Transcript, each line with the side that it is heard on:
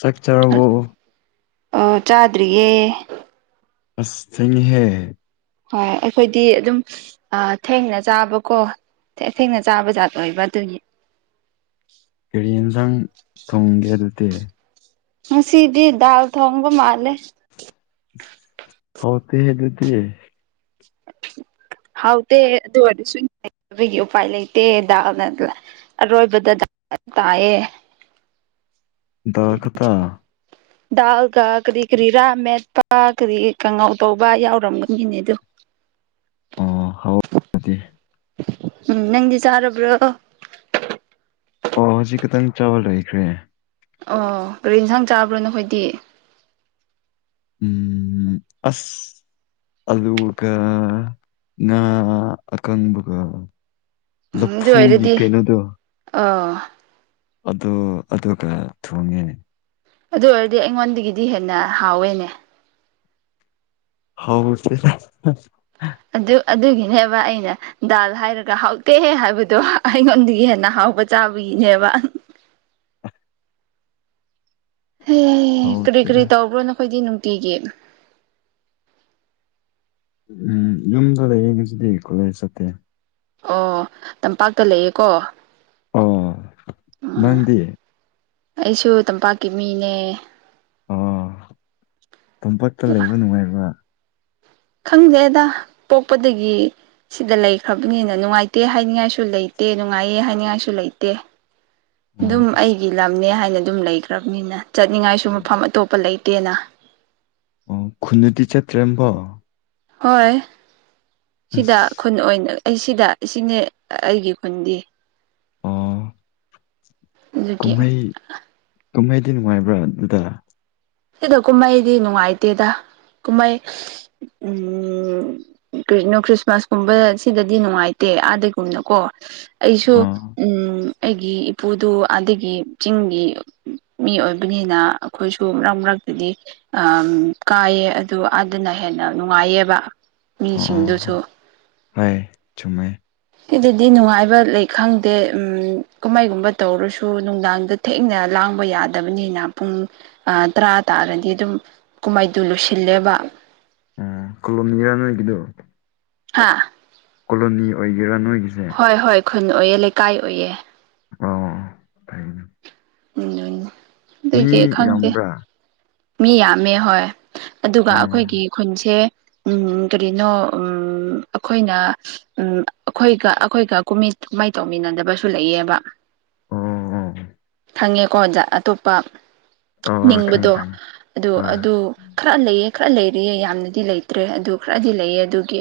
left: ꯆꯛ ꯆꯔꯕ‌ꯣ
right: ꯑꯥ ꯆꯥꯗ꯭ꯔꯤꯌꯦ
left: ꯑꯁ ꯊ‌ꯦꯡꯉꯤꯍꯦ
right: ꯍꯣꯏ ꯑꯩꯈꯣꯏꯗꯤ ꯑꯗꯨꯝ ꯑ ꯊꯦꯡꯔ ꯆꯥꯕꯀꯣ ꯊ‌ꯦꯡ ꯊꯦꯡꯅ ꯆꯥꯕ ꯖꯥꯠ ꯑꯣꯏꯕ ꯑꯗꯨꯒꯤ
left: ꯀꯔꯤ ꯏꯟꯖꯥꯡ ꯊꯣꯡꯒꯦ ꯑꯗꯨꯗꯤ
right: ꯉꯁꯤꯗꯤ ꯗꯥꯜ ꯊꯣꯡꯕ ꯃꯥꯜꯂꯦ
left: ꯍꯥꯎꯇ‌ꯦ ꯑꯗꯨꯗꯤ [inaudible]
right: ꯍꯥꯎꯇ‌ꯦ ꯑꯗꯨ ꯑꯣꯏꯔꯁꯨ [inaudible] ꯕꯒꯤ ꯎꯄꯥꯏ ꯂꯩꯇꯦ ꯗꯥꯜꯅ ꯑꯔꯣꯏꯕꯗ [unintelligible] ꯇꯥꯏꯌ‌ꯦ
left: ꯗꯥꯜ ꯈꯇꯥ
right: ꯗꯥꯜꯒ ꯀꯔꯤ ꯀꯔꯤ ꯔꯥ ꯃꯦꯠꯄ ꯀꯔꯤ ꯀꯥꯡꯉꯧ ꯇꯧꯕ ꯌꯥꯎꯔꯝꯒꯅꯤꯅꯦ ꯑꯗꯨ
left: ꯑꯣ ꯍꯥꯎ [inaudible] ꯗꯤ
right: ꯎꯝ ꯅꯪꯗꯤ ꯆꯥꯔꯕ꯭ꯔꯣ
left: ꯑꯣ ꯍꯧꯖꯤꯛ ꯈꯇꯪ ꯆꯥꯕ ꯂꯣꯢꯈ꯭ꯔꯦ
right: ꯑꯣ ꯀꯔꯤ ꯏꯟꯁꯥꯡ ꯆꯥꯕ꯭ꯔꯥ ꯅꯈꯣꯏꯇꯤ
left: ꯎꯝ ꯑꯁ ꯑꯂꯨꯒ ꯉꯥ ꯑꯀꯪꯕꯒꯥ
right: ꯎꯝ ꯑꯗꯨ ꯑꯣꯏꯔꯗꯤ ꯑꯥ
left: ꯑꯗꯨ ꯑꯗꯨꯒ ꯊꯣꯡꯉꯦ
right: ꯑꯗꯨ ꯑꯣꯏꯔꯗꯤ ꯑꯩꯉꯣꯟꯗꯒꯤꯗꯤ ꯍꯦꯟꯅ ꯍꯥꯎꯋꯦꯅꯦ
left: ꯍꯥꯎꯇꯦꯗ
right: ꯑꯗꯨ ꯑꯗꯨꯒꯤꯅꯦꯕ ꯑꯩꯅ ꯗꯥꯜ ꯍꯥꯏꯔꯒ ꯍꯥꯎꯇꯦꯍꯦ ꯍꯥꯏꯕꯗꯣ ꯑꯩꯉꯣꯟꯗꯒꯤ ꯍꯦꯟꯅ ꯍꯥꯎꯕ ꯆꯥꯕꯒꯤꯅꯦꯕ ꯍꯦ ꯀꯔꯤ ꯀꯔꯤ
left: ꯍꯥꯎꯇꯦꯗ
right: ꯇꯧꯕ꯭ꯔꯣ ꯅꯈꯣꯏꯗꯤ ꯅꯨꯡꯇꯤꯒꯤ
left: ꯎꯝ ꯌꯨꯝꯗ ꯂꯩꯔꯤ ꯉꯁꯤꯗꯤ ꯀꯣꯠꯂꯦꯁ ꯆꯠꯇꯦ
right: ꯑꯣ ꯇꯝꯄꯥꯛꯇ ꯂꯩꯌꯦꯀꯣ
left: ꯑꯣ
right: ꯎꯝ
left: ꯅꯪꯗꯤ
right: ꯑꯩꯁꯨ ꯇꯝꯄꯥꯛꯀꯤ ꯃꯤꯅꯦ
left: ꯑꯣ ꯇꯝꯄꯥꯛꯇ ꯂꯩꯕ ꯅꯨꯡꯉꯥꯏꯕ꯭ꯔ
right: ꯈꯪꯗꯦꯗ ꯄꯣꯛꯄꯗꯒꯤ ꯁꯤꯗ ꯂꯩꯈ꯭ꯔꯕꯅꯤꯅ ꯅꯨꯡꯉꯥꯏꯇꯦ ꯍꯥꯏꯅꯤꯡꯉꯥꯏꯁꯨ ꯂꯩꯇꯦ ꯅꯨꯡꯉꯥꯏꯌꯦ ꯍꯥꯏꯅꯤꯡꯉꯥꯏꯁꯨ ꯂꯩꯇꯦ
left: [unintelligible]
right: ꯗꯨꯝ
left: ꯑꯁ
right: ꯑꯩꯒꯤ ꯂꯝꯅꯦ ꯍꯥꯏꯅ ꯑꯗꯨꯝ ꯂꯩꯈ꯭ꯔꯕꯅꯤꯅ ꯆꯠꯅꯤꯡꯉꯥꯏꯁꯨ ꯃꯐꯝ ꯑꯇꯣꯞꯄ ꯂꯩꯇꯦꯅ
left: ꯑꯣ ꯈꯨꯟꯗꯗꯤ ꯆꯠꯇ꯭ꯔꯦꯕꯣ
right: ꯍꯣꯏ ꯁꯤꯗ
left: ꯑꯁ
right: ꯈꯨꯟ ꯑꯣꯏꯅ ꯑꯩ ꯁꯤꯗ ꯁꯤꯅꯦ ꯑꯩꯒꯤ ꯈꯨꯟꯗꯤ
left: ꯑꯣ
right: ꯑꯗꯨꯒꯤ
left: ꯀꯨꯝꯍꯩ ꯀꯨꯝꯍꯩꯗꯤ ꯅꯨꯡꯉꯥꯏꯕ꯭ꯔꯥ ꯑꯗꯨꯗ
right: ꯁꯤꯗ ꯀꯨꯝꯍꯩꯗꯤ ꯅꯨꯡꯉꯥꯏꯇꯦꯗ ꯀꯨꯝꯍꯩ ꯎꯝ ꯀꯔꯤꯅꯣ ꯈ꯭ꯔꯤꯁꯃꯥꯁ ꯀꯨꯝꯕ ꯁꯤꯗꯗꯤ ꯅꯨꯡꯉꯥꯏꯇꯦ ꯑꯗꯥꯒꯨꯝꯅꯀꯣ ꯑꯩꯁꯨ
left: ꯑꯥ
right: ꯎꯝ ꯑꯩꯒꯤ ꯏꯄꯨꯗꯨ ꯑꯗꯒꯤ ꯆꯤꯡꯒꯤ ꯃꯤ ꯑꯣꯏꯕꯅꯤꯅ ꯑꯈꯣꯏꯁꯨ ꯃꯔꯛ ꯃꯔꯛꯇꯗꯤ ꯑꯥ ꯀꯥꯏꯌꯦ ꯑꯗꯨ ꯑꯥꯗꯅ ꯍꯦꯟꯅ ꯅꯨꯡꯉꯥꯏꯌꯦꯕ
left: ꯑꯣ ꯑꯣ
right: ꯃꯤꯁꯤꯡꯗꯨꯁꯨ
left: ꯍꯣꯏ ꯍꯣꯏ, ꯆꯨꯝꯃꯦ
right: ꯁꯤꯗꯗꯤ ꯅꯨꯡꯉꯥꯏꯕ ꯂꯩ ꯈꯪꯗꯦ ꯎꯝ ꯀꯨꯝꯍꯩꯒꯨꯝꯕ ꯇꯧꯔꯁꯨ ꯅꯨꯡꯗꯥꯡꯗ ꯊꯦꯡꯅ ꯂꯥꯡꯕ ꯌꯥꯗꯕꯅꯤꯅ ꯄꯨꯡ ꯑꯥ ꯇꯔꯥ ꯇꯥꯔꯗꯤ ꯗꯨꯝ ꯀꯨꯝꯍꯩꯗꯨ ꯂꯣꯏꯁꯤꯜꯂꯦꯕ
left: ꯎꯝ [unintelligible] ꯅꯣꯏꯒꯤꯗꯨ
right: ꯍꯥꯥ
left: ꯀꯣꯂꯣꯅꯤ ꯑꯣꯏꯒꯦꯔꯥ ꯅꯣꯏꯒꯤꯁꯦ
right: ꯍꯣꯏ ꯍꯣꯏ ꯈꯨꯟ ꯑꯣꯏꯌꯦ ꯂꯩꯀꯥꯏ ꯑꯣꯏꯌꯦ
left: ꯑꯣ ꯐꯩꯅꯦ
right: [unintelligible]
left: ꯃꯤ
right: ꯑꯗꯨꯒꯤ ꯈꯪꯗꯦ
left: ꯌꯥꯝꯕ꯭ꯔꯥ
right: ꯃꯤ ꯌꯥꯝꯃꯦ ꯍꯣꯏ ꯑꯗꯨꯒ
left: ꯎꯝ
right: ꯑꯈꯣꯏꯒꯤ ꯈꯨꯟꯁꯦ ꯎꯝ ꯀꯔꯤꯅꯣ ꯎꯝ ꯑꯈꯣꯏꯅ ꯎꯝ ꯑꯈꯣꯏꯒ ꯑꯈꯣꯏꯒ ꯀꯨꯝꯍꯩ ꯀꯨꯝꯍꯩ ꯇꯧꯃꯤꯟꯅꯗꯕꯁꯨ ꯂꯩꯌꯦꯕ
left: [unintelligible]
right: ꯈꯪꯉꯦꯀꯣ ꯑꯣꯖꯥ ꯑꯇꯣꯞꯄ
left: ꯑꯣ ꯈꯪꯉꯦ
right: ꯅꯤꯡꯕꯗꯣ
left: ꯈꯪꯉꯦ
right: ꯑꯗꯨ
left: ꯍꯣꯏ
right: ꯑꯗꯨ ꯈꯔ ꯂꯩꯌꯦ ꯈꯔ ꯂꯩꯔꯤꯌꯦ ꯌꯥꯝꯅꯗꯤ ꯂꯩꯇ꯭ꯔꯦ ꯑꯗꯨ ꯈ꯭ꯔꯗꯤ ꯂꯩꯌꯦ ꯑꯗꯨꯒꯤ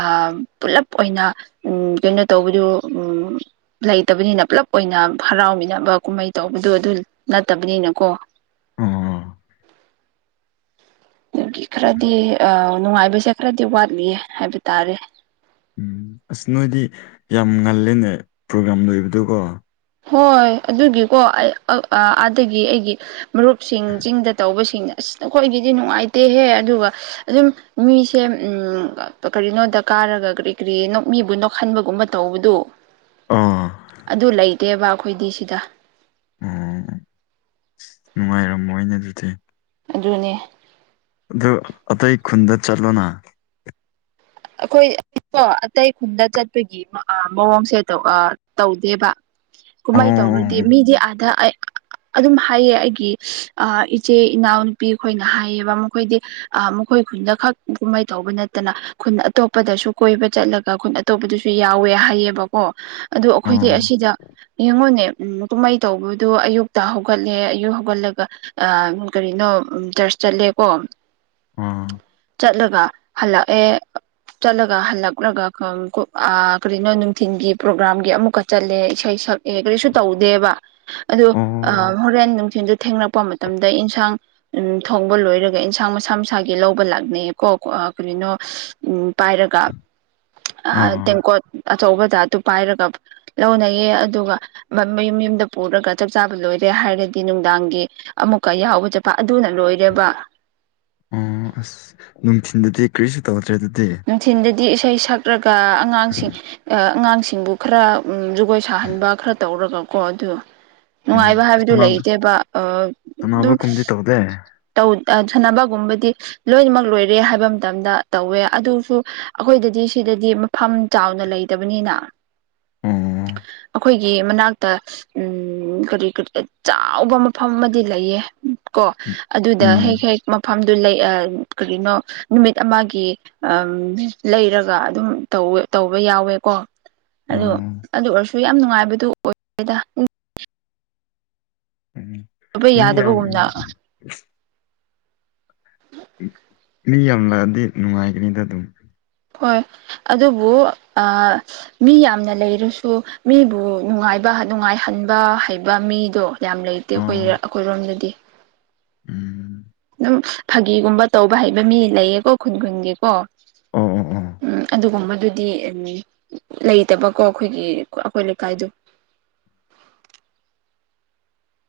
right: ꯑꯥ ꯄꯨꯂꯞ ꯑꯣꯏꯅ ꯎꯝ ꯀꯩꯅꯣ ꯇꯧꯕꯗꯨ ꯎꯝ ꯂꯩꯇꯕꯅꯤꯅ ꯄꯨꯂꯞ ꯑꯣꯏꯅ ꯍꯔꯥꯎꯃꯤꯟꯅꯕ ꯀꯨꯝꯍꯩ ꯇꯧꯕꯗꯣ ꯑꯗꯨ ꯅꯠꯇꯕꯅꯤꯅꯀꯣ
left: ꯑꯣ
right: ꯒꯤ ꯈꯔꯗꯤ ꯑꯥ ꯅꯨꯡꯉꯥꯏꯕꯁꯦ ꯈꯔꯗꯤ ꯋꯥꯠꯂꯤꯌꯦ ꯍꯥꯏꯕ ꯇꯥꯔꯦ
left: ꯎꯝ ꯑꯁ ꯅꯣꯏꯗꯤ ꯌꯥꯝ ꯉꯜꯂꯦꯅꯦ ꯄ꯭ꯔꯣꯒ꯭ꯥꯔꯥꯝ ꯂꯣꯏꯕꯗꯨꯀꯣ
right: ꯍꯣꯏ ꯑꯗꯨꯒꯤꯀꯣ ꯑꯩ ꯑꯥꯗꯒꯤ ꯑꯩꯒꯤ ꯃꯔꯨꯞꯁꯤꯡ ꯆꯤꯡꯗ ꯇꯧꯕꯁꯤꯡ ꯑꯁ ꯅꯈꯣꯏꯒꯤꯗꯤ ꯅꯨꯡꯉꯥꯏꯇꯦꯍꯦ ꯑꯗꯨꯒ ꯑꯗꯨꯝ ꯃꯤꯁꯦ ꯎꯝ ꯀꯔꯤꯅꯣꯗ ꯀꯥꯔꯒ ꯀꯔꯤ ꯀꯔꯤ ꯃꯤꯕꯨ ꯅꯣꯛꯍꯟꯕꯒꯨꯝꯕ ꯇꯧꯕꯗꯣ
left: ꯑꯥ
right: ꯑꯗꯨ ꯂꯩꯇꯦꯕ ꯑꯩꯈꯣꯏꯗꯤ ꯁꯤꯗ
left: ꯑꯣ ꯅꯨꯡꯉꯥꯏꯔꯝꯃꯣꯏꯅꯦ ꯑꯗꯨꯗꯤ
right: ꯑꯗꯨꯅꯦ
left: ꯑꯗꯨ ꯑꯇꯩ ꯈꯨꯟꯗ ꯆꯠꯂꯣꯅ
right: ꯑꯩꯈꯣꯏ ꯑꯩ [unintelligible] ꯑꯇꯩ ꯈꯨꯟꯗ ꯆꯠꯄꯒꯤ ꯑꯥ ꯃꯑꯣꯡꯁꯦ ꯑꯥ ꯇꯧꯗꯦꯕ
left: ꯑꯣ
right: ꯀꯨꯃꯩ ꯇꯧꯔꯗꯤ ꯃꯤꯗꯤ ꯑꯙꯥ ꯑꯩ ꯑꯗꯨꯝ ꯍꯥꯏꯌꯦ ꯑꯩꯒꯤ ꯑꯥ ꯏꯆꯦ ꯏꯅꯥꯎꯅꯨꯄꯤ ꯈꯣꯏꯅ ꯍꯥꯏꯌꯦꯕ ꯃꯈꯣꯏꯗꯤ ꯑꯥ ꯃꯈꯣꯏ ꯈꯨꯟꯗ ꯈꯛ ꯀꯨꯝꯍꯩ ꯇꯧꯕ ꯅꯠꯇꯅ ꯈꯨꯟ ꯑꯇꯣꯞꯄꯗꯁꯨ ꯀꯣꯏꯕ ꯆꯠꯂꯒ ꯈꯨꯟ ꯑꯇꯣꯞꯄꯗꯁꯨ ꯌꯥꯎꯋꯦ ꯍꯥꯏꯌꯦꯕꯀꯣ ꯑꯗꯨ ꯑꯈꯣꯏꯗꯤ
left: ꯑꯣ
right: ꯑꯁꯤꯗ ꯌꯦꯡꯉꯨꯅꯦ ꯎꯝ ꯀꯨꯝꯍꯩ ꯇꯧꯕꯗꯨ ꯑꯌꯨꯛꯇ ꯍꯧꯒꯠꯂꯦ ꯑꯌꯨꯛ ꯍꯧꯒꯠꯂꯒ ꯑ ꯀꯔꯤꯅꯣ ꯆꯔꯆ ꯆꯠꯂꯦꯀꯣ
left: ꯑꯣ
right: ꯆꯠꯂꯒ ꯍꯜꯂꯛꯑꯦ ꯆꯠꯂꯒ ꯍꯜꯂꯛꯂꯒ [unintelligible] ꯀꯔꯤꯅꯣ ꯅꯨꯡꯊꯤꯟꯜꯒꯤ ꯄ꯭ꯔꯣꯒ꯭ꯔꯥꯝꯒꯤ ꯑꯃꯨꯛꯀ ꯆꯠꯂꯦ ꯏꯁꯩ ꯁꯛ ꯑꯦ ꯀꯔꯤꯁꯨ ꯇꯧꯗꯦꯕ ꯑꯗꯣ
left: ꯑꯣ
right: ꯑꯥ ꯍꯣꯔꯦꯟ ꯅꯨꯡꯊꯤꯟꯁꯨ ꯊꯦꯡꯔꯛꯄ ꯃꯇꯝꯗ ꯏꯟꯁꯥꯡ ꯎꯝ ꯊꯣꯡꯕ ꯂꯣꯏꯔꯒ ꯏꯟꯁꯥꯡ ꯃꯁꯥ ꯃꯁꯥꯒꯤ ꯂꯧꯕ ꯂꯥꯛꯅꯩꯌꯦ ꯀꯣ ꯀꯔꯤꯅꯣ ꯎꯝ ꯄꯥꯏꯔꯒ ꯑꯥ ꯇꯦꯡꯀꯣꯠ ꯑꯆꯧꯕ ꯖꯥꯠꯇꯨ ꯄꯥꯏꯔꯒ ꯂꯧꯅꯩꯌꯦ ꯑꯗꯨꯒ ꯃꯌꯨꯝ ꯃꯌꯨꯝꯗ ꯄꯨꯔꯒ ꯆꯞ ꯆꯥꯕ ꯂꯣꯏꯔꯦ ꯍꯥꯏꯔꯗꯤ ꯅꯨꯡꯗꯥꯡꯒꯤ ꯑꯃꯨꯛꯀ ꯌꯥꯎꯕ ꯆꯠꯄ ꯑꯗꯨꯅ ꯂꯣꯏꯔꯦꯕ
left: ꯑꯣ ꯑꯁ ꯅꯨꯡꯊꯤꯟꯗꯗꯤ ꯀꯔꯤꯁꯨ ꯇꯧꯗ꯭ꯔꯦ ꯑꯗꯨꯗꯤ
right: ꯅꯨꯡꯊꯤꯟꯗꯗꯤ ꯏꯁꯩ ꯁꯛꯂꯒ ꯑꯉꯥꯡꯁꯤꯡ ꯑꯥ ꯑꯉꯥꯡꯁꯤꯡꯕꯨ ꯈꯔ ꯎꯝ ꯖꯒꯣꯏ ꯁꯥꯍꯟꯕ ꯈꯔ ꯇꯧꯔꯒꯀꯣ ꯑꯗꯨ ꯅꯨꯡꯉꯥꯏꯕ
left: ꯎꯝ
right: ꯍꯥꯏꯕꯗꯨ
left: ꯁꯥꯟꯅꯕ
right: ꯂꯩꯇꯦꯕ ꯑ ꯑꯗꯨꯝ
left: ꯁꯥꯟꯅꯕꯒꯨꯝꯗꯤ ꯇꯧꯗꯦ ꯑꯣ
right: ꯇꯧ ꯑꯥ ꯁꯥꯟꯅꯕꯒꯨꯝꯕꯗꯤ ꯂꯣꯏꯅꯃꯛ ꯂꯣꯏꯔꯦ ꯍꯥꯏꯕ ꯃꯇꯝꯗ ꯇꯧꯋꯦ ꯑꯗꯨꯁꯨ ꯑꯈꯣꯏꯗꯗꯤ ꯁꯤꯗꯗꯤ ꯃꯐꯝ ꯆꯥꯎꯅ ꯂꯩꯇꯕꯅꯤꯅ
left: ꯎꯝ
right: ꯑꯩꯈꯣꯏꯒꯤ ꯃꯅꯥꯛꯇ ꯎꯝ ꯀꯔꯤ ꯀꯔꯤ ꯑꯆꯥꯎꯕ ꯃꯐꯝ ꯑꯃꯗꯤ ꯂꯩꯌꯦ ꯀꯣ ꯑꯗꯨꯗ
left: ꯎꯝ
right: ꯍꯦꯛ ꯍꯦꯛ ꯃꯐꯝꯗꯨ ꯂꯩ ꯑꯥ ꯀꯔꯤꯅꯣ ꯅꯨꯃꯤꯠ ꯑꯃꯒꯤ ꯑꯝ ꯂꯩꯔꯒ ꯑꯗꯨꯝ ꯇꯧꯋꯦ ꯇꯧꯕ ꯌꯥꯎꯋꯦꯀꯣ ꯑꯗꯨ
left: ꯑꯣ
right: ꯑꯗꯨ ꯑꯣꯏꯔꯁꯨ ꯌꯥꯝ ꯅꯨꯡꯉꯥꯏꯕꯗꯨ ꯑꯣꯏꯗꯦꯗ
left: ꯎꯝ
right: ꯇꯧꯕ
left: ꯃꯤ ꯌꯥꯝ
right: ꯌꯥꯗꯕꯒꯨꯝꯅ
left: ꯃꯤ ꯌꯥꯝ ꯂꯛꯑꯗꯤ ꯅꯨꯡꯉꯥꯏꯒꯅꯤꯗ ꯑꯗꯨꯝ
right: ꯍꯣꯏ ꯑꯗꯨꯕꯨ ꯑ ꯃꯤ ꯌꯥꯝꯅ ꯂꯩꯔꯁꯨ ꯃꯤꯕꯨ ꯅꯨꯡꯉꯥꯏꯕ ꯅꯨꯡꯉꯥꯏꯍꯟꯕ ꯍꯩꯕ ꯃꯤꯗꯣ ꯌꯥꯝ ꯂꯩ ꯇꯦ
left: ꯑꯣ
right: ꯑꯩꯈꯣꯏꯔ ꯑꯈꯣꯏꯔꯣꯝꯗꯗꯤ
left: ꯎꯝ
right: ꯁꯨꯝ ꯐꯥꯒꯤꯒꯨꯝꯕ ꯇꯧꯕ ꯍꯩꯕ ꯃꯤ ꯂꯩꯌꯦꯀꯣ ꯈꯨꯟ ꯈꯨꯟꯒꯤꯀꯣ
left: ꯑꯣ ꯑꯣ ꯑꯣ
right: ꯎꯝ ꯑꯗꯨꯒꯨꯝꯕꯗꯨꯗꯤ ꯂꯩꯇꯕꯀꯣ ꯑꯩꯈꯣꯏꯒꯤ ꯑꯩꯈꯣꯏ ꯂꯩꯀꯥꯏꯗꯣ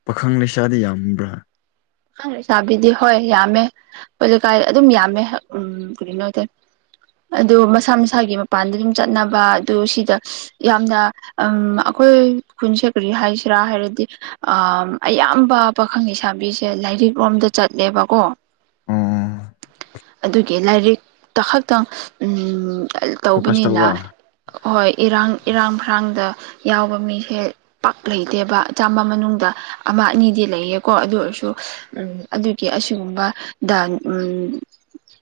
left: ꯄꯥꯈꯪ ꯂꯩꯁꯥꯗꯤ ꯌꯥꯝꯕ꯭ꯔꯥ
right: ꯄꯥꯈꯪ ꯂꯩꯁꯥꯕꯤꯗꯤ ꯍꯣꯏ ꯌꯥꯝꯃꯦ ꯑꯈꯣꯏ ꯂꯩꯀꯥꯏ ꯑꯗꯨꯝ ꯌꯥꯝꯃꯦ ꯎꯝ ꯀꯔꯤꯅꯣ ꯑꯗꯨ ꯃꯁꯥ ꯃꯁꯥꯒꯤ ꯃꯄꯥꯟꯗ ꯑꯗꯨꯝ ꯆꯠꯅꯕ ꯑꯗꯨ ꯁꯤꯗ ꯌꯥꯝꯅ ꯎꯝ ꯑꯩꯈꯣꯏ ꯈꯨꯟꯁꯦ ꯀꯔꯤ ꯍꯥꯏꯁꯤꯔꯥ ꯍꯥꯏꯔꯗꯤ ꯑꯥ ꯑꯌꯥꯝꯕ ꯄꯥꯈꯪ ꯂꯩꯁꯥꯕꯤ ꯁꯦ ꯂꯥꯏꯔꯤꯛ ꯂꯣꯝꯗ ꯆꯠꯂꯦꯕꯀꯣ
left: ꯑꯣ
right: ꯑꯗꯨꯒꯤ ꯂꯥꯏꯔꯤꯛꯇ ꯈꯛꯇꯪ ꯎꯝ
left: ꯐꯣꯀꯁ
right: ꯇꯧꯕꯅꯤꯅ
left: ꯇꯧꯕ
right: ꯍꯣꯏ ꯏꯔꯥꯡ ꯏꯔꯥꯡ ꯐꯔꯥꯡꯗ ꯌꯥꯎꯕ ꯃꯤꯁꯦ ꯄꯥꯛ ꯂꯩꯇꯦꯕ ꯆꯥꯝꯃ ꯃꯅꯨꯡꯗ ꯑꯃ ꯑꯅꯤꯗꯤ ꯂꯩꯌꯦꯀꯣ ꯑꯗꯨ ꯑꯣꯏꯔꯁꯨ ꯎꯝ ꯑꯗꯨꯒꯤ ꯑꯁꯤꯒꯨꯝꯕꯗ ꯎꯝ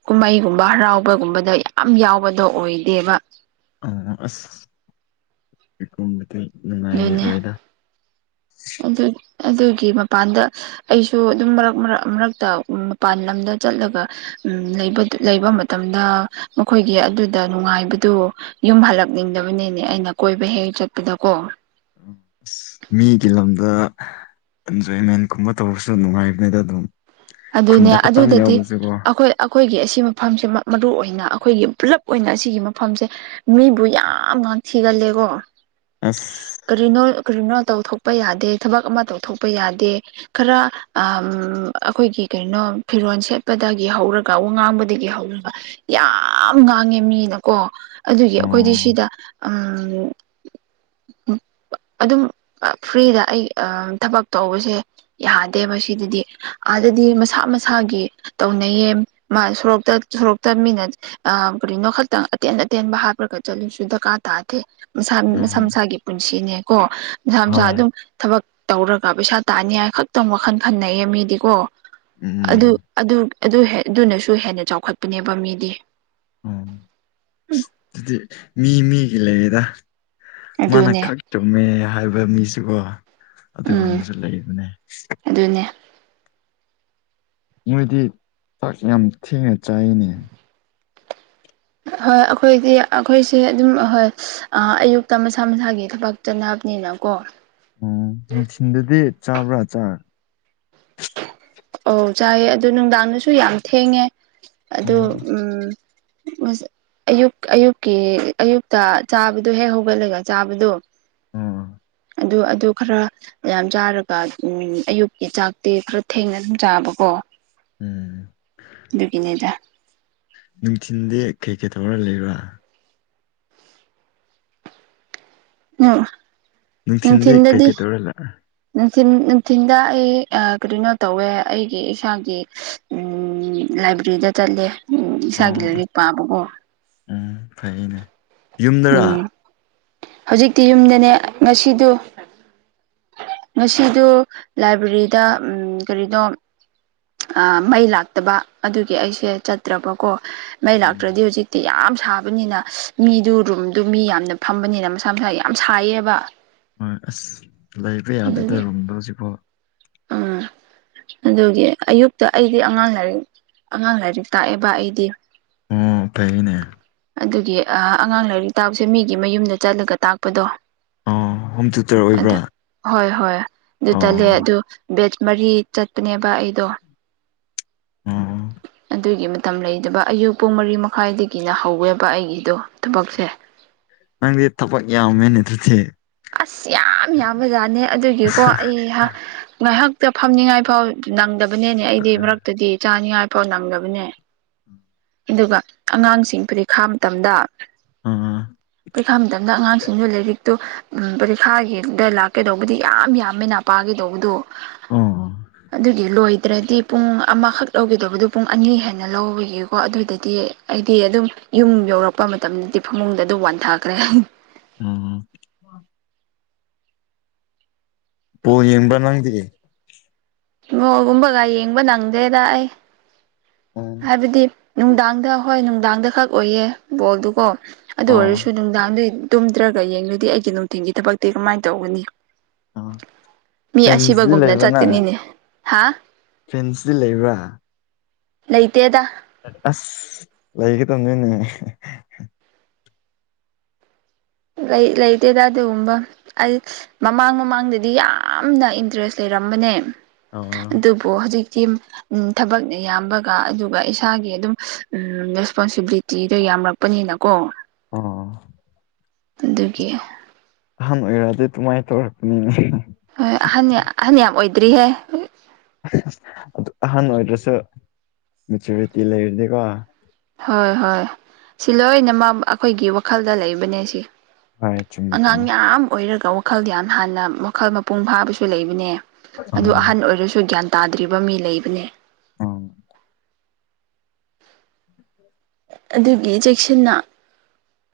right: ꯀꯨꯝꯍꯩꯒꯨꯝꯕ ꯍꯔꯥꯎꯕꯒꯨꯝꯕꯗ ꯌꯥꯝ ꯌꯥꯎꯕꯗꯣ ꯑꯣꯏꯗꯦꯕ
left: ꯎꯝ ꯑꯁ ꯂꯩꯈꯣꯝꯗꯗꯤ
right: ꯑꯗꯨꯅꯦ
left: ꯅꯨꯡꯉꯥꯏꯔꯣꯏꯗ [unintelligible]
right: ꯑꯗꯨ ꯑꯗꯨꯒꯤ ꯃꯄꯥꯟꯗ ꯑꯩꯁꯨ ꯑꯗꯨꯝ ꯃꯔꯛ ꯃꯔꯛ ꯃꯔꯛꯇ ꯃꯄꯥꯟ ꯂꯝꯗ ꯆꯠꯂꯒ ꯎꯝ ꯂꯩꯕ ꯃꯇꯝꯗ ꯃꯈꯣꯏꯒꯤ ꯑꯗꯨꯗ ꯅꯨꯡꯉꯥꯏꯕꯗꯨ ꯌꯨꯝ ꯍꯜꯂꯛꯅꯤꯡꯗꯕꯅꯤꯅꯦ ꯑꯩꯅ ꯀꯣꯏꯕ ꯍꯦꯛ ꯆꯠꯄꯗꯀꯣ
left: ꯎꯝ ꯑꯁ ꯃꯤꯒꯤ ꯂꯝꯗ ꯖꯦꯑꯦꯅꯦꯟ ꯀꯨꯝꯕ ꯇꯧꯕꯁꯨ ꯅꯨꯡꯉꯥꯏꯕꯅꯤꯗ ꯑꯗꯨꯝ
right: ꯑꯗꯨꯅꯦ
left: ꯈꯨꯟꯗ ꯈꯛꯇꯪ
right: ꯑꯗꯨꯗꯗꯤ
left: ꯌꯥꯎꯕꯁꯦꯀꯣ
right: ꯑꯩꯈꯣꯏ ꯑꯩꯈꯣꯏꯒꯤ ꯑꯁꯤ ꯃꯐꯝꯁꯦ ꯃꯔꯨ ꯑꯣꯏꯅ ꯑꯩꯈꯣꯏꯒꯤ ꯄꯨꯂꯞ ꯑꯣꯏꯅ ꯑꯁꯤꯒꯤ ꯃꯐꯝꯁꯦ ꯃꯤꯕꯨ ꯌꯥꯝ ꯉꯥꯡ ꯊꯤꯒꯜꯂꯦꯀꯣ
left: ꯑꯁ
right: ꯀꯔꯤꯅꯣ ꯀꯔꯤꯅꯣꯜ ꯇꯧꯊꯣꯛꯄ ꯌꯥꯗꯦ ꯊꯕꯛ ꯑꯃ ꯇꯧꯊꯣꯛꯄ ꯌꯥꯗꯦ ꯈꯔ ꯑꯥ ꯎꯝ ꯑꯩꯈꯣꯏꯒꯤ ꯀꯩꯅꯣ ꯐꯤꯔꯣꯜ ꯁꯦꯠꯄꯗꯒꯤ ꯍꯧꯔꯒ ꯋꯥ ꯉꯥꯡꯕꯗꯒꯤ ꯍꯧꯔꯒ ꯌꯥꯝ ꯉꯥꯡꯉꯦ ꯃꯤꯅꯀꯣ ꯑꯗꯨꯒꯤ ꯑꯩꯈꯣꯏꯗꯤ
left: ꯑꯣ
right: ꯁꯤꯗ ꯎꯝ ꯑꯗꯨꯝ ꯐ꯭ꯔꯤꯗ ꯑꯩ ꯑꯥ ꯊꯕꯛ ꯇꯧꯕꯁꯦ ꯌꯥꯗꯦꯕ ꯁꯤꯗꯗꯤ ꯑꯥꯗꯗꯤ ꯃꯁꯥ ꯃꯁꯥꯒꯤ ꯇꯧꯅꯩꯌꯦ ꯃꯥ ꯁꯣꯔꯣꯛꯇ ꯁꯣꯔꯣꯛꯇ ꯃꯤꯅ ꯑꯥ ꯀꯔꯤꯅꯣ ꯈꯛꯇꯪ ꯑꯇꯦꯟ ꯑꯇꯦꯟꯕ ꯍꯥꯞꯄ꯭ꯔꯒ ꯆꯠꯂꯨꯁꯨ ꯗꯔꯀꯥꯔ ꯇꯥꯗꯦꯁꯥ ꯃꯁꯥ
left: ꯎꯝ
right: ꯃꯁꯥꯒꯤ ꯄꯨꯟꯁꯤꯅꯦꯀꯣ ꯃꯁꯥ ꯃꯁꯥ
left: ꯍꯣꯏ
right: ꯑꯗꯨꯝ ꯊꯕꯛ ꯇꯧꯔꯒ ꯄꯩꯁꯥ ꯇꯥꯅꯤ ꯍꯥꯏ ꯈꯛꯇꯪ ꯋꯥꯈꯜ ꯈꯟꯅꯩꯌꯦ ꯃꯤꯗꯤ ꯀꯣ ꯑꯗꯨ
left: ꯎꯝ
right: ꯑꯗꯨ ꯑꯗꯨ ꯑꯗꯨꯅꯁꯨ ꯍꯦꯟꯅ ꯆꯥꯎꯈꯠꯄꯅꯦꯕ ꯃꯤꯗꯤ
left: ꯑꯣ ꯑꯗꯨꯗꯤ ꯃꯤ ꯃꯤꯒꯤ ꯂꯩꯌꯦꯗ ꯃꯥꯅ
right: ꯑꯗꯨꯅꯦ
left: ꯈꯛ ꯆꯨꯝꯃꯦ ꯍꯥꯏꯕ ꯃꯤꯁꯨꯀꯣ
right: ꯎꯝ
left: ꯑꯗꯨꯒꯨꯝꯕꯁꯨ ꯂꯩꯕꯅꯦ
right: ꯑꯗꯨꯅꯦ
left: ꯃꯣꯏꯗꯤ ꯆꯥꯛ ꯌꯥꯝ ꯊꯦꯡꯅ ꯆꯥꯏꯅꯦ
right: ꯍꯣꯏ ꯑꯩꯈꯣꯏꯗꯤ ꯑꯩꯈꯣꯏꯁꯦ ꯑꯗꯨꯝ ꯑꯍꯣꯏ ꯑꯥ ꯑꯌꯨꯛꯇ ꯃꯁꯥ ꯃꯁꯥꯒꯤ ꯊꯕꯛ ꯆꯠꯅꯕꯅꯤꯅ ꯀꯣ
left: ꯑꯣ ꯅꯨꯡꯊꯤꯟꯗꯗꯤ ꯆꯥꯕ꯭ꯔꯥ ꯆꯥꯛ
right: ꯑꯣ ꯆꯥꯏꯌꯦꯦ ꯑꯗꯨꯣ ꯅꯨꯡꯗꯥꯡꯗꯁꯨ ꯌꯥꯝ ꯊꯦꯡꯉꯦ ꯑꯗꯨ
left: ꯑꯣ
right: ꯎꯝ ꯑꯌꯨꯛ ꯑꯌꯨꯛꯀꯤ ꯑꯌꯨꯛꯇ ꯆꯥꯕꯗꯨꯣ ꯍꯦꯛ ꯍꯧꯒꯠꯂꯒ ꯆꯥꯕꯗꯣ
left: ꯎꯝ
right: ꯑꯗꯨ ꯑꯗꯨ ꯈꯔ ꯌꯥꯝ ꯆꯥꯔꯒ ꯎ ꯑꯌꯨꯛꯀꯤ ꯆꯥꯛꯇꯤ ꯈꯔ ꯊꯦꯡꯅ ꯆ ꯑꯕ ꯀꯣ
left: ꯎꯝ
right: ꯗꯨ ꯀꯅꯤꯗ
left: ꯅꯨꯡꯊꯤꯟꯗꯤ ꯀꯩꯀꯩ ꯇꯧꯔ ꯂꯩꯕ꯭ꯔꯥ
right: ꯎꯝ ꯎꯝ ꯊꯤꯟꯗꯗꯤ
left: ꯂ
right: ꯅꯨꯡꯊꯤꯟ ꯅꯨꯡꯊꯤꯤꯟꯗ ꯑꯩ ꯀꯔꯤꯅꯣ ꯇꯧꯋꯦ ꯑꯩꯒꯤ ꯏꯁꯥꯒꯤ ꯎꯝ ꯂꯥꯏꯕ꯭ꯔꯦꯔꯤꯗ ꯆꯠꯂꯦ ꯎ ꯏꯁꯥꯒꯤ
left: ꯑꯣ ꯑꯁ
right: ꯂꯥꯏꯔꯤꯛ ꯄꯥꯕꯀꯣ
left: ꯎꯝ ꯐꯩꯅꯦ
right: ꯎꯝ
left: ꯌꯨꯝꯗꯔꯥ
right: ꯍꯧꯖꯤꯛꯇꯤ ꯌꯨꯝꯗꯅꯦ ꯉꯁꯤꯗꯨ ꯉꯁꯤꯗꯨ ꯂꯥꯏꯕ꯭ꯔꯦꯔꯤꯗ ꯎꯝ ꯀꯔꯤꯅꯣ ꯑ ꯃꯩꯂꯥꯛꯇꯕ ꯑꯗꯨꯒꯤ ꯉꯩꯁꯩ ꯆꯠ ꯇ꯭ꯔꯕꯀꯣ ꯃꯩ
left: ꯎꯝ
right: ꯂꯥꯛꯇ꯭ꯔꯗꯤ ꯍꯧꯖꯤꯛꯇꯤ ꯌꯥꯝ ꯁꯥꯕꯅꯤꯅ ꯃꯤꯗꯨ ꯔꯨꯝꯗꯨ ꯃꯤ ꯌꯥꯝꯅ ꯐꯝꯕꯅꯤꯅ ꯃꯁꯥ ꯃꯁꯥ ꯌꯥꯝ ꯁꯥꯏꯌꯦꯕ
left: ꯍꯣꯏ ꯑꯁ ꯂꯩꯕ ꯌꯥꯗꯦꯗ
right: ꯑꯗꯨꯒꯤ
left: ꯔꯣꯝꯗ ꯍꯧꯖꯤꯛꯐꯥꯎ
right: ꯎꯝ ꯑꯗꯨꯒꯤ ꯑꯌꯨꯛꯇ ꯑꯩꯗꯤ ꯑꯉꯥꯡ ꯂꯥꯏꯔꯤꯛ ꯑꯉꯥꯡ ꯂꯥꯏꯔꯤꯛ ꯇꯥꯛꯑꯦꯕ ꯑꯩꯗꯤ
left: ꯑꯣ ꯐꯩꯅꯦ
right: ꯑꯗꯨꯒꯤ ꯑꯉꯥꯡ ꯂꯥꯏꯔꯤꯛ ꯇꯥꯛꯁꯦ ꯃꯤꯒꯤ ꯃꯌꯨꯝꯗ ꯆꯠꯂꯒ ꯇꯥꯛꯄꯗꯣ
left: ꯑ ꯍꯣꯝ ꯇꯌꯨꯇꯔ ꯑꯣꯏꯕ꯭ꯔꯥ
right: ꯑꯗꯨ ꯍꯣꯏ ꯍꯣꯏ ꯑꯗꯨ ꯇꯠꯂꯦ
left: ꯑꯣ
right: ꯑꯗꯨ ꯕꯦꯠ ꯃꯔꯤ ꯆꯠꯄꯅꯦꯕ ꯑꯩꯗꯣ
left: ꯎꯝ
right: ꯑꯗꯨꯒꯤ ꯃꯇꯝ ꯂꯩꯗꯕ ꯑꯌꯨꯛ ꯄꯨꯡ ꯃꯔꯤ ꯃꯈꯥꯏꯗꯒꯤꯅ ꯍꯧꯋꯦꯕ ꯑꯩꯒꯤꯗꯣ ꯊꯕꯛꯁꯦ
left: ꯅꯪꯗꯤ ꯊꯕꯛ ꯌꯥꯝꯃꯦꯅꯦ ꯑꯗꯨ꯭ꯔꯁꯦ
right: ꯑꯁ ꯌꯥꯝ ꯌꯥꯝ ꯕꯖꯥꯠꯅꯦ ꯑꯗꯨꯒꯤꯀꯣ ꯑꯩ ꯉꯥꯏꯍꯥꯛꯇ ꯐꯝꯅꯤꯡꯉꯥꯏ ꯐꯥꯎ ꯅꯪꯗꯕꯅꯦꯅꯦ ꯑꯩꯗꯤ ꯃꯔꯛꯇꯗꯤ ꯆꯥꯅꯤꯉꯥꯏ ꯐꯥꯎ ꯅꯪꯗꯕꯅꯦ ꯑꯗꯨꯒ ꯑꯉꯥꯡꯁꯤꯡ ꯄꯨꯔꯤꯈꯥ ꯃꯇꯝꯗ
left: ꯑꯥ
right: ꯄꯔꯤꯈꯥ ꯃꯇꯝꯗ ꯑꯉꯥꯡꯁꯤꯡꯁꯨ ꯂꯥꯏꯔꯤꯛꯇꯨ ꯎꯝ ꯄꯔꯤꯈꯥꯒꯤꯗ ꯂꯥꯛꯀꯦꯗꯧꯕꯗꯤ ꯌꯥꯝ ꯌꯥꯝꯃꯤꯅꯄꯥꯥꯒꯗꯧꯕꯗꯣ
left: ꯑꯣ
right: ꯑꯗꯨꯒꯤ ꯂꯣꯏꯗ꯭ꯔꯗꯤ ꯄꯨꯡ ꯑꯃꯈꯛ ꯂꯧꯒꯗꯧꯕꯗꯨ ꯄꯨꯡ ꯑꯅꯤ ꯍꯦꯟꯅ ꯂꯧꯕꯒꯤꯀꯣ ꯑꯗꯨꯗꯗꯤ ꯑꯩꯗꯤ ꯑꯗꯨꯝ ꯌꯨꯝ ꯌꯧꯔꯛꯄ ꯃꯇꯝꯗꯗꯤ ꯐꯃꯨꯡꯗ ꯑꯗꯨ ꯋꯥꯟꯊꯈ꯭ꯔꯦ
left: ꯎꯝ ꯄꯣ ꯌꯦꯡꯕ ꯅꯪꯗ꯭ꯔꯤ
right: ꯍꯒꯣꯜꯒꯨꯝꯕꯒ ꯌꯦꯡꯕ ꯅꯪꯗꯦꯗ ꯑꯩ
left: ꯎꯝ
right: ꯍꯥꯏꯕꯗꯤ ꯅꯨꯡꯗꯥꯡꯗ ꯍꯣꯏ ꯅꯨꯡꯗꯥꯡꯗ ꯈꯛ ꯑꯣꯏꯌꯦ ꯕꯣꯜꯗꯨꯀꯣ ꯑꯗꯨ ꯑꯣꯏꯔꯁꯨ
left: ꯑꯣ
right: ꯅꯨꯡꯗꯥꯡꯗ ꯇꯨꯝꯗ꯭ꯔꯒ ꯌꯦꯡꯉꯗꯤ ꯑꯩꯒꯤ ꯅꯨꯡꯊꯤꯟꯒꯤ ꯊꯕꯛꯇꯤ ꯀꯃꯥꯏꯅ ꯇꯧꯒꯅꯤ
left: ꯑꯣ
right: ꯃꯤ
left: ꯐꯦꯟꯁꯇꯤ
right: ꯑꯁꯤꯕꯒꯨꯝꯅ ꯆꯠꯀꯅꯤꯅꯦ ꯍꯥ
left: ꯐ꯭ꯔꯦꯟꯁꯇꯤ ꯂꯩꯕ꯭ꯔꯥ
right: ꯂꯩꯇꯦꯗ
left: ꯑꯁ ꯂꯩꯒꯗꯕꯅꯤꯅꯦꯍꯦ
right: ꯂꯩ ꯂꯩꯇꯦꯗ ꯑꯗꯨꯒꯨꯝꯕ ꯑꯩ ꯃꯃꯥꯡ ꯃꯃꯥꯡꯗꯗꯤ ꯌꯥꯝꯅ ꯏꯟꯇꯔꯦꯁ ꯂꯩꯔꯝꯕꯅꯦ
left: ꯑꯣ
right: ꯑꯣ ꯍꯧꯖꯤꯛꯇꯤ ꯎꯝ ꯊꯕꯛꯅ ꯌꯥꯝꯕꯒ ꯑꯗꯨꯒ ꯏꯁꯥꯒꯤ ꯑꯗꯨꯝ ꯎꯝ ꯔꯦꯁꯄꯣꯟꯁꯤꯕꯤꯂꯤꯇꯤꯗꯣ ꯌꯥꯝꯔꯛꯄ ꯄꯅꯤꯅꯀꯣ
left: ꯑꫭ
right: ꯑꯗꯨꯒꯤ
left: ꯑꯍꯟ ꯑꯣꯏꯔꯛꯑꯗꯤ ꯑꯗꯨꯃꯥꯏꯅ ꯇꯧꯔꯛꯄꯅꯤꯅꯦ
right: ꯍꯣꯏ ꯑꯍꯟꯅꯦ ꯑꯍꯟ ꯌꯥꯝ ꯑꯣꯏꯗ꯭ꯔꯤꯍꯦ
left: ꯑꯗꯨ ꯑꯍꯟ ꯑꯣꯏꯔꯗ꯭ꯔꯁꯨ ꯃꯦꯆꯨꯔꯤꯇꯤ ꯂꯩꯔꯗꯤꯀꯣ
right: ꯍꯣꯏ ꯍꯣꯏ ꯁꯤ ꯂꯣꯏꯅꯃꯛ ꯑꯩꯈꯣꯏꯒꯤ ꯋꯥꯈꯜꯗ ꯂꯩꯕꯅꯦ ꯁꯤ
left: ꯍꯣꯏ ꯆꯨꯝꯃꯦ
right: ꯑꯉꯥꯡ
left: ꯆꯨꯝꯃꯦ
right: ꯌꯥꯝ ꯑꯣꯏꯔꯒ ꯋꯥꯈꯜꯗꯤ ꯌꯥꯝ ꯍꯥꯟꯅ ꯋꯥꯈꯜ ꯃꯄꯨꯡ ꯐꯥꯕꯁꯨ ꯂꯩꯕꯅꯦ ꯑꯗꯨ
left: ꯎꯝ
right: ꯑꯍꯟ ꯑꯣꯏꯔꯁꯨ ꯒ꯭ꯌꯥꯟ ꯇꯥꯗ꯭ꯔꯤꯕ ꯃꯤ ꯂꯩꯕꯅꯦ
left: ꯎꯝ
right: ꯑꯗꯨꯒꯤ ꯆꯦꯛꯁꯤꯟꯅ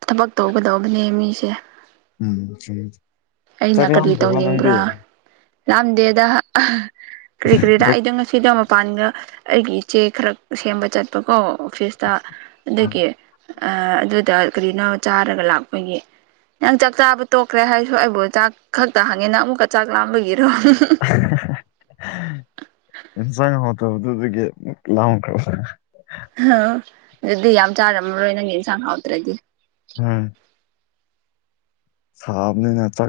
right: ꯊꯕꯛ ꯇꯧꯒꯗꯧꯕꯅꯦ ꯃꯤꯁꯦ
left: ꯎꯝ ꯆꯨꯝꯃꯤ
right: ꯑꯩꯅ ꯀꯔꯤ ꯇꯧꯅꯤꯡꯕ꯭ꯔꯥ ꯂꯥꯛꯑꯝꯗꯦꯗ ꯀꯔꯤ ꯀꯔꯤꯗꯥ ꯑꯩꯗꯣ ꯉꯁꯤꯗꯣ ꯄꯥꯟꯒ ꯑꯩꯒꯤ ꯏꯆꯦ ꯈꯔ ꯁꯦꯝꯕ ꯆꯠꯄꯀꯣ ꯑꯣꯐꯤꯁꯇ ꯑꯗꯨꯒꯤ ꯑ ꯑꯗꯨꯗ ꯀꯔꯤꯅꯣ ꯆꯥꯔꯒ ꯂꯥꯛꯄꯒꯤ ꯅꯪ ꯆꯥꯛ ꯆꯥꯕ ꯇꯣꯛꯈ꯭ꯔꯦ ꯍꯥꯏ ꯑꯩꯕꯨ ꯆꯥꯛ ꯈꯛꯇ ꯍꯥꯡꯉꯦꯅ ꯑꯃꯨꯛꯀ ꯆꯥꯛ ꯂꯥꯝꯕꯒꯤꯔꯣ
left: ꯏꯟꯁꯥꯡ ꯍꯥꯎꯇꯕꯗꯨꯗꯒꯤ ꯂꯝꯈ꯭ꯔꯕ
right: ꯑꯗꯨꯗꯤ ꯌꯥꯝ ꯆꯥꯔꯝꯃꯔꯣꯏ ꯅꯪ ꯌꯦꯟꯁꯥꯡ ꯍꯥꯎꯗ꯭ꯔꯗꯤ
left: ꯎꯝ ꯁꯥꯕꯅꯦꯅ ꯆꯥꯛ